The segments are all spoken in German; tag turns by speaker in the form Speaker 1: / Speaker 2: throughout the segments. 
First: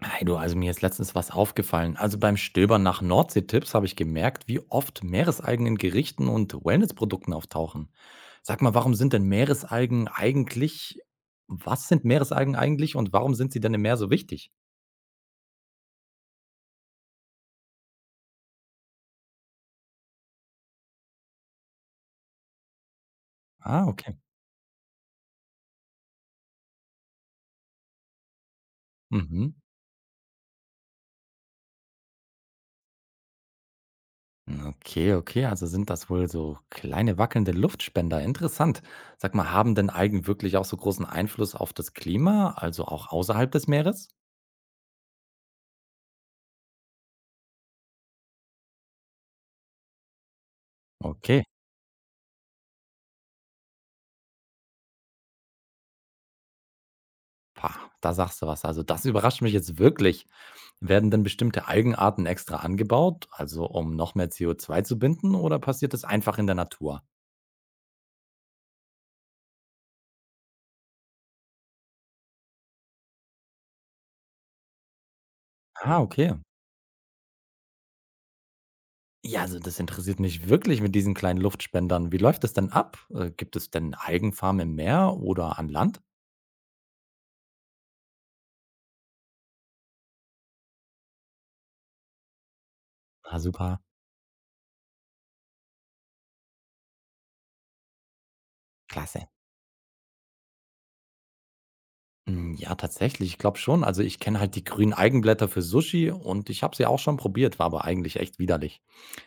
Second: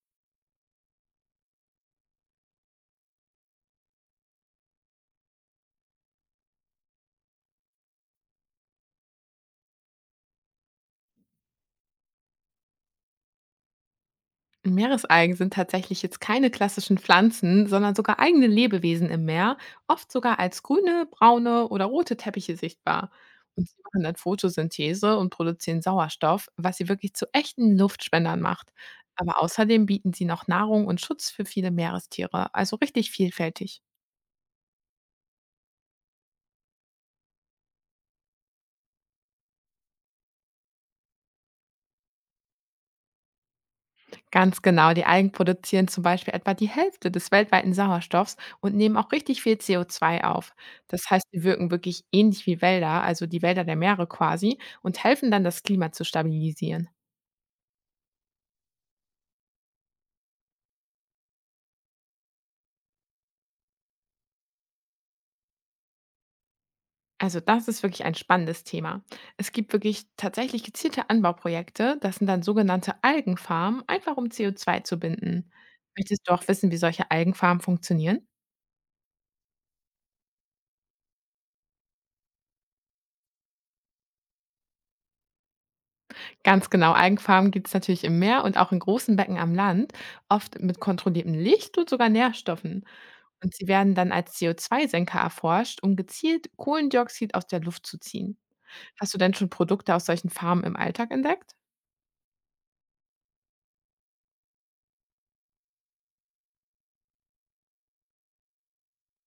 Speaker 1: Hey du, also mir ist letztens was aufgefallen. Also beim Stöbern nach Nordsee-Tipps habe ich gemerkt, wie oft Meeresalgen in Gerichten und Wellnessprodukten auftauchen. Sag mal, warum sind denn Meeresalgen eigentlich, Was sind Meeresalgen eigentlich und warum sind sie denn im Meer so wichtig?
Speaker 2: Meeresalgen sind tatsächlich jetzt keine klassischen Pflanzen, sondern sogar eigene Lebewesen im Meer, oft sogar als grüne, braune oder rote Teppiche sichtbar. Und sie
Speaker 1: Ah,
Speaker 2: machen
Speaker 1: okay.
Speaker 2: dann Photosynthese und produzieren Sauerstoff, was sie wirklich zu echten Luftspendern macht. Aber
Speaker 1: Mhm.
Speaker 2: außerdem bieten sie noch Nahrung und Schutz für viele Meerestiere, also richtig vielfältig.
Speaker 1: Okay, okay, also sind das wohl so kleine wackelnde Luftspender. Interessant. Sag mal, haben denn Algen wirklich auch so großen Einfluss auf das Klima, also auch außerhalb des Meeres?
Speaker 2: Ganz genau. Die Algen produzieren zum Beispiel etwa die Hälfte des weltweiten Sauerstoffs und nehmen auch richtig viel CO2 auf. Das heißt, sie
Speaker 1: Okay.
Speaker 2: wirken wirklich ähnlich wie Wälder, also die Wälder der Meere quasi, und helfen dann, das Klima zu stabilisieren.
Speaker 1: Pah, da sagst du was. Also das überrascht mich jetzt wirklich. Werden denn bestimmte Algenarten extra angebaut, also um noch mehr CO2 zu binden, oder passiert das einfach in der Natur?
Speaker 2: Also das ist wirklich ein spannendes Thema. Es gibt wirklich tatsächlich gezielte Anbauprojekte, das sind dann sogenannte Algenfarmen, einfach um CO2 zu binden.
Speaker 1: Ah,
Speaker 2: Möchtest
Speaker 1: okay.
Speaker 2: du auch wissen, wie solche Algenfarmen funktionieren?
Speaker 1: Ja, also das interessiert mich wirklich mit diesen kleinen Luftspendern. Wie läuft das denn ab? Gibt es denn Algenfarmen im Meer oder an Land?
Speaker 2: Ganz genau. Algenfarmen gibt es natürlich im Meer und auch in großen Becken am Land, oft mit kontrolliertem Licht und sogar Nährstoffen.
Speaker 1: Ah,
Speaker 2: Und sie
Speaker 1: super.
Speaker 2: werden dann als CO2-Senker erforscht, um gezielt Kohlendioxid aus der Luft zu ziehen. Hast du
Speaker 1: Klasse.
Speaker 2: denn schon Produkte aus solchen Farmen im Alltag entdeckt?
Speaker 1: Hm, ja, tatsächlich, ich glaube schon. Also, ich kenne halt die grünen Eigenblätter für Sushi und ich habe sie auch schon probiert, war aber eigentlich echt widerlich.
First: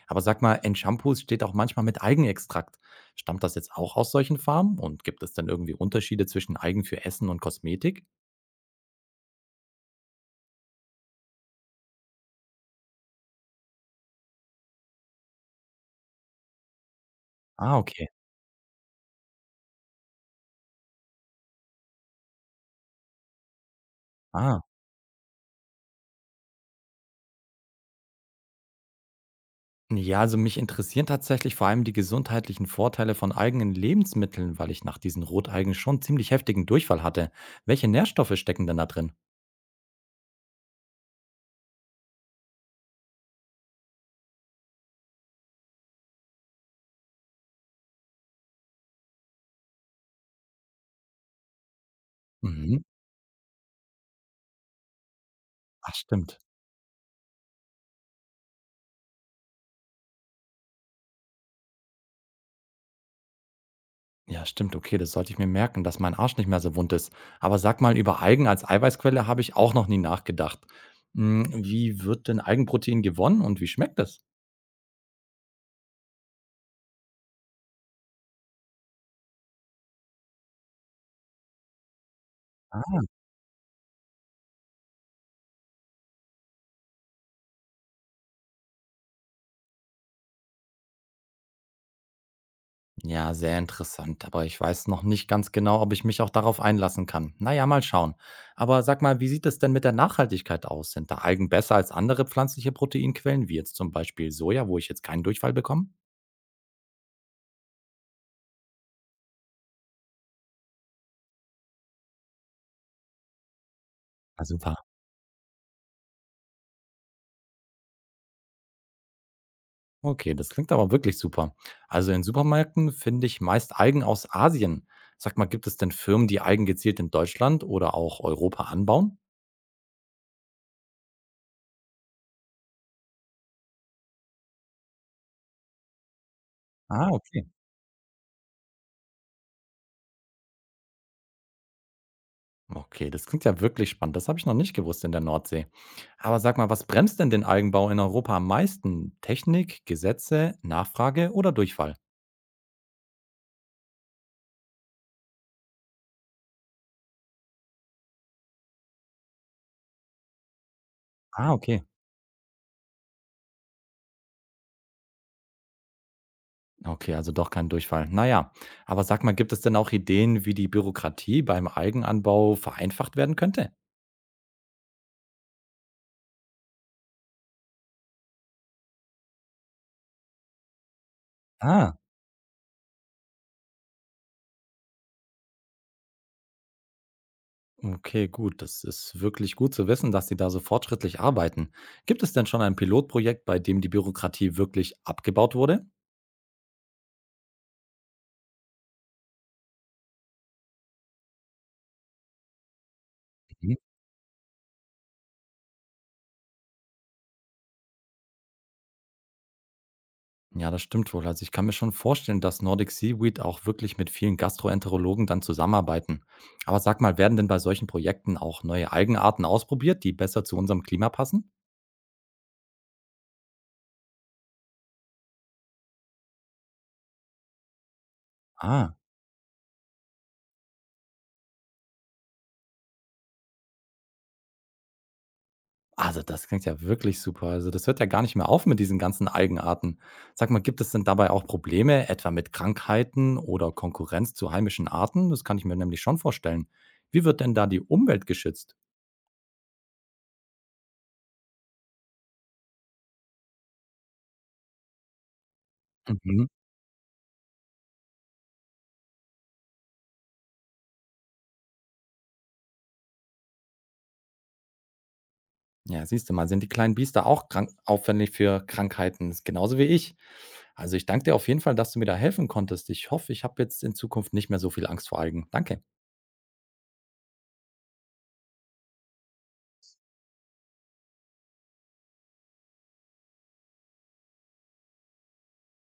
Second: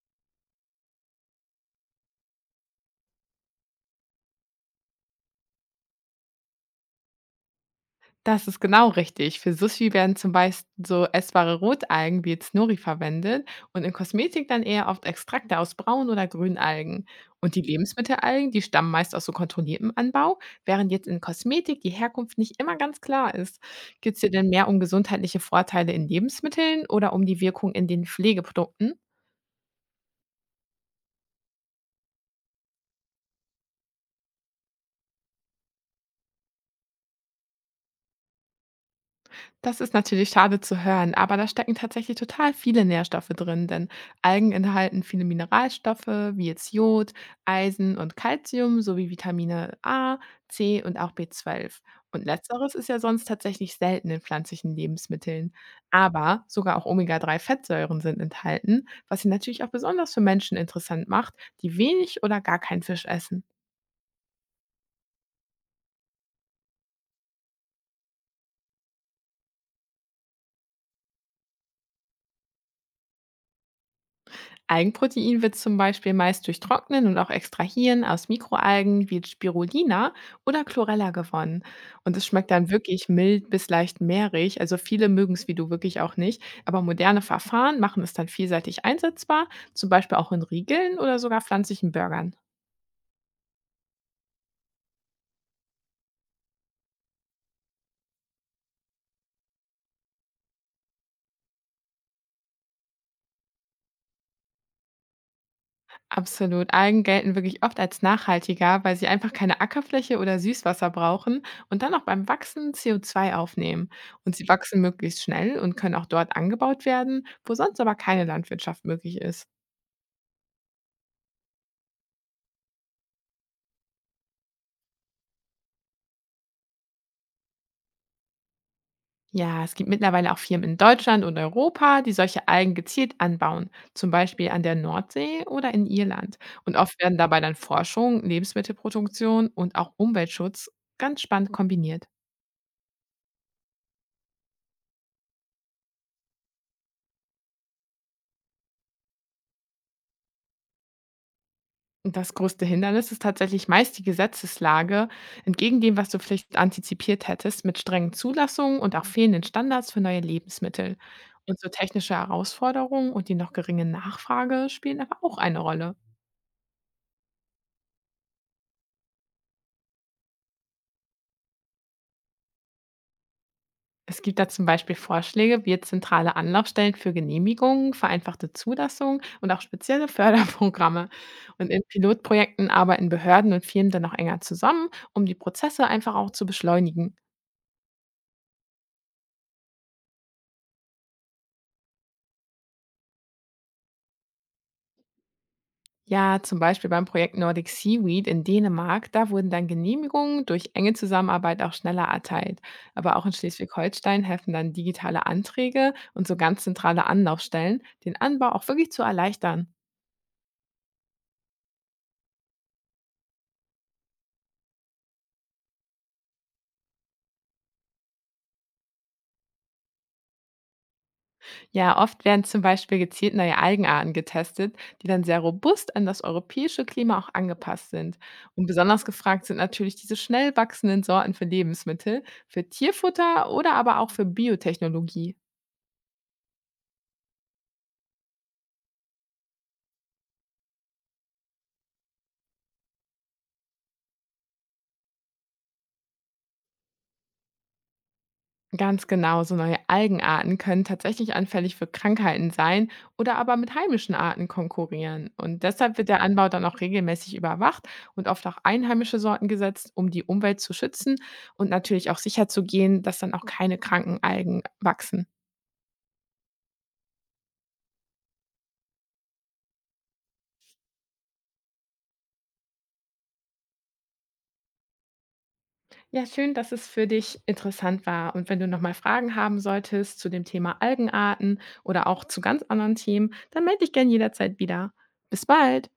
Speaker 1: Aber sag mal, in Shampoos steht auch manchmal mit Eigenextrakt. Stammt das jetzt auch aus solchen Farmen und gibt es denn irgendwie Unterschiede zwischen Eigen für Essen und Kosmetik?
Speaker 2: Das ist genau richtig. Für Sushi werden zum Beispiel so essbare Rotalgen wie jetzt Nori verwendet und in Kosmetik dann eher oft Extrakte aus Braun- oder Grünalgen. Und die
Speaker 1: Ah, okay.
Speaker 2: Lebensmittelalgen, die stammen meist aus so kontrolliertem Anbau, während jetzt in Kosmetik die Herkunft nicht immer ganz klar ist. Geht es dir denn
Speaker 1: Ah.
Speaker 2: mehr um gesundheitliche Vorteile in Lebensmitteln oder um die Wirkung in den Pflegeprodukten?
Speaker 1: Ja, also mich interessieren tatsächlich vor allem die gesundheitlichen Vorteile von eigenen Lebensmitteln, weil ich nach diesen Roteigen schon ziemlich heftigen Durchfall hatte. Welche Nährstoffe stecken denn da drin?
Speaker 2: Das ist natürlich schade zu hören, aber da stecken tatsächlich total viele Nährstoffe drin, denn Algen enthalten viele Mineralstoffe wie jetzt Jod, Eisen und Calcium sowie Vitamine A, C und auch B12. Und letzteres
Speaker 1: Mhm.
Speaker 2: ist ja sonst tatsächlich selten in pflanzlichen Lebensmitteln.
Speaker 1: Ach, stimmt.
Speaker 2: Aber sogar auch Omega-3-Fettsäuren sind enthalten, was sie natürlich auch besonders für Menschen interessant macht, die wenig oder gar keinen Fisch essen.
Speaker 1: Ja, stimmt. Okay, das sollte ich mir merken, dass mein Arsch nicht mehr so wund ist. Aber sag mal, über Algen als Eiweißquelle habe ich auch noch nie nachgedacht. Hm, wie wird denn Algenprotein gewonnen und wie schmeckt es?
Speaker 2: Algenprotein wird zum Beispiel meist durch Trocknen und auch Extrahieren aus Mikroalgen wie Spirulina oder Chlorella gewonnen. Und es schmeckt dann
Speaker 1: Ah.
Speaker 2: wirklich mild bis leicht mehrig. Also viele mögen es wie du wirklich auch nicht. Aber moderne Verfahren machen es dann vielseitig einsetzbar, zum Beispiel auch in Riegeln oder sogar pflanzlichen Burgern.
Speaker 1: Ja, sehr interessant. Aber ich weiß noch nicht ganz genau, ob ich mich auch darauf einlassen kann. Naja, mal schauen. Aber sag mal, wie sieht es denn mit der Nachhaltigkeit aus? Sind da Algen besser als andere pflanzliche Proteinquellen, wie jetzt zum Beispiel Soja, wo ich jetzt keinen Durchfall bekomme?
Speaker 2: Absolut. Algen gelten wirklich oft als nachhaltiger, weil sie einfach keine Ackerfläche oder Süßwasser brauchen und dann auch beim Wachsen CO2 aufnehmen. Und sie
Speaker 1: Also.
Speaker 2: wachsen möglichst schnell und können auch dort angebaut werden, wo sonst aber keine Landwirtschaft möglich ist.
Speaker 1: Okay, das klingt aber wirklich super. Also in Supermärkten finde ich meist Algen aus Asien. Sag mal, gibt es denn Firmen, die Algen gezielt in Deutschland oder auch Europa anbauen?
Speaker 2: Ja, es gibt mittlerweile auch Firmen in Deutschland und Europa, die solche Algen gezielt anbauen, zum Beispiel an der Nordsee oder in Irland. Und oft
Speaker 1: Ah,
Speaker 2: werden dabei
Speaker 1: okay.
Speaker 2: dann Forschung, Lebensmittelproduktion und auch Umweltschutz ganz spannend kombiniert.
Speaker 1: Okay, das klingt ja wirklich spannend. Das habe ich noch nicht gewusst in der Nordsee. Aber sag mal, was bremst denn den Algenbau in Europa am meisten? Technik, Gesetze, Nachfrage oder Durchfall?
Speaker 2: Das größte Hindernis ist tatsächlich meist die Gesetzeslage, entgegen dem, was du vielleicht antizipiert hättest, mit strengen Zulassungen und auch fehlenden Standards für neue Lebensmittel.
Speaker 1: Ah,
Speaker 2: Und so
Speaker 1: okay.
Speaker 2: technische Herausforderungen und die noch geringe Nachfrage spielen aber auch eine Rolle.
Speaker 1: Okay, also doch kein Durchfall. Naja, aber sag mal, gibt es denn auch Ideen, wie die Bürokratie beim Algenanbau vereinfacht werden könnte?
Speaker 2: Es gibt da zum Beispiel Vorschläge wie jetzt zentrale Anlaufstellen für Genehmigungen, vereinfachte Zulassungen und auch spezielle Förderprogramme. Und in
Speaker 1: Ah.
Speaker 2: Pilotprojekten arbeiten Behörden und Firmen dann noch enger zusammen, um die Prozesse einfach auch zu beschleunigen.
Speaker 1: Okay, gut. Das ist wirklich gut zu wissen, dass Sie da so fortschrittlich arbeiten. Gibt es denn schon ein Pilotprojekt, bei dem die Bürokratie wirklich abgebaut wurde?
Speaker 2: Ja, zum Beispiel beim Projekt Nordic Seaweed in Dänemark, da wurden dann Genehmigungen durch enge Zusammenarbeit auch schneller erteilt. Aber auch in
Speaker 1: Mhm.
Speaker 2: Schleswig-Holstein helfen dann digitale Anträge und so ganz zentrale Anlaufstellen, den Anbau auch wirklich zu erleichtern.
Speaker 1: Ja, das stimmt wohl. Also ich kann mir schon vorstellen, dass Nordic Seaweed auch wirklich mit vielen Gastroenterologen dann zusammenarbeiten. Aber sag mal, werden denn bei solchen Projekten auch neue Algenarten ausprobiert, die besser zu unserem Klima passen?
Speaker 2: Ja, oft werden zum Beispiel gezielt neue Algenarten getestet, die dann sehr robust an das europäische Klima auch angepasst sind. Und
Speaker 1: Ah.
Speaker 2: besonders gefragt sind natürlich diese schnell wachsenden Sorten für Lebensmittel, für Tierfutter oder aber auch für Biotechnologie.
Speaker 1: Also, das klingt ja wirklich super. Also, das hört ja gar nicht mehr auf mit diesen ganzen Algenarten. Sag mal, gibt es denn dabei auch Probleme, etwa mit Krankheiten oder Konkurrenz zu heimischen Arten? Das kann ich mir nämlich schon vorstellen. Wie wird denn da die Umwelt geschützt?
Speaker 2: Ganz genau, so neue Algenarten können tatsächlich anfällig für Krankheiten sein oder aber mit heimischen Arten konkurrieren. Und deshalb wird der
Speaker 1: Mhm.
Speaker 2: Anbau dann auch regelmäßig überwacht und oft auch einheimische Sorten gesetzt, um die Umwelt zu schützen und natürlich auch sicherzugehen, dass dann auch keine kranken Algen wachsen.
Speaker 1: Ja, siehst du mal, sind die kleinen Biester auch krank aufwendig für Krankheiten, ist genauso wie ich. Also ich danke dir auf jeden Fall, dass du mir da helfen konntest. Ich hoffe, ich habe jetzt in Zukunft nicht mehr so viel Angst vor Algen. Danke.
Speaker 2: Ja, schön, dass es für dich interessant war. Und wenn du nochmal Fragen haben solltest zu dem Thema Algenarten oder auch zu ganz anderen Themen, dann melde dich gerne jederzeit wieder. Bis bald!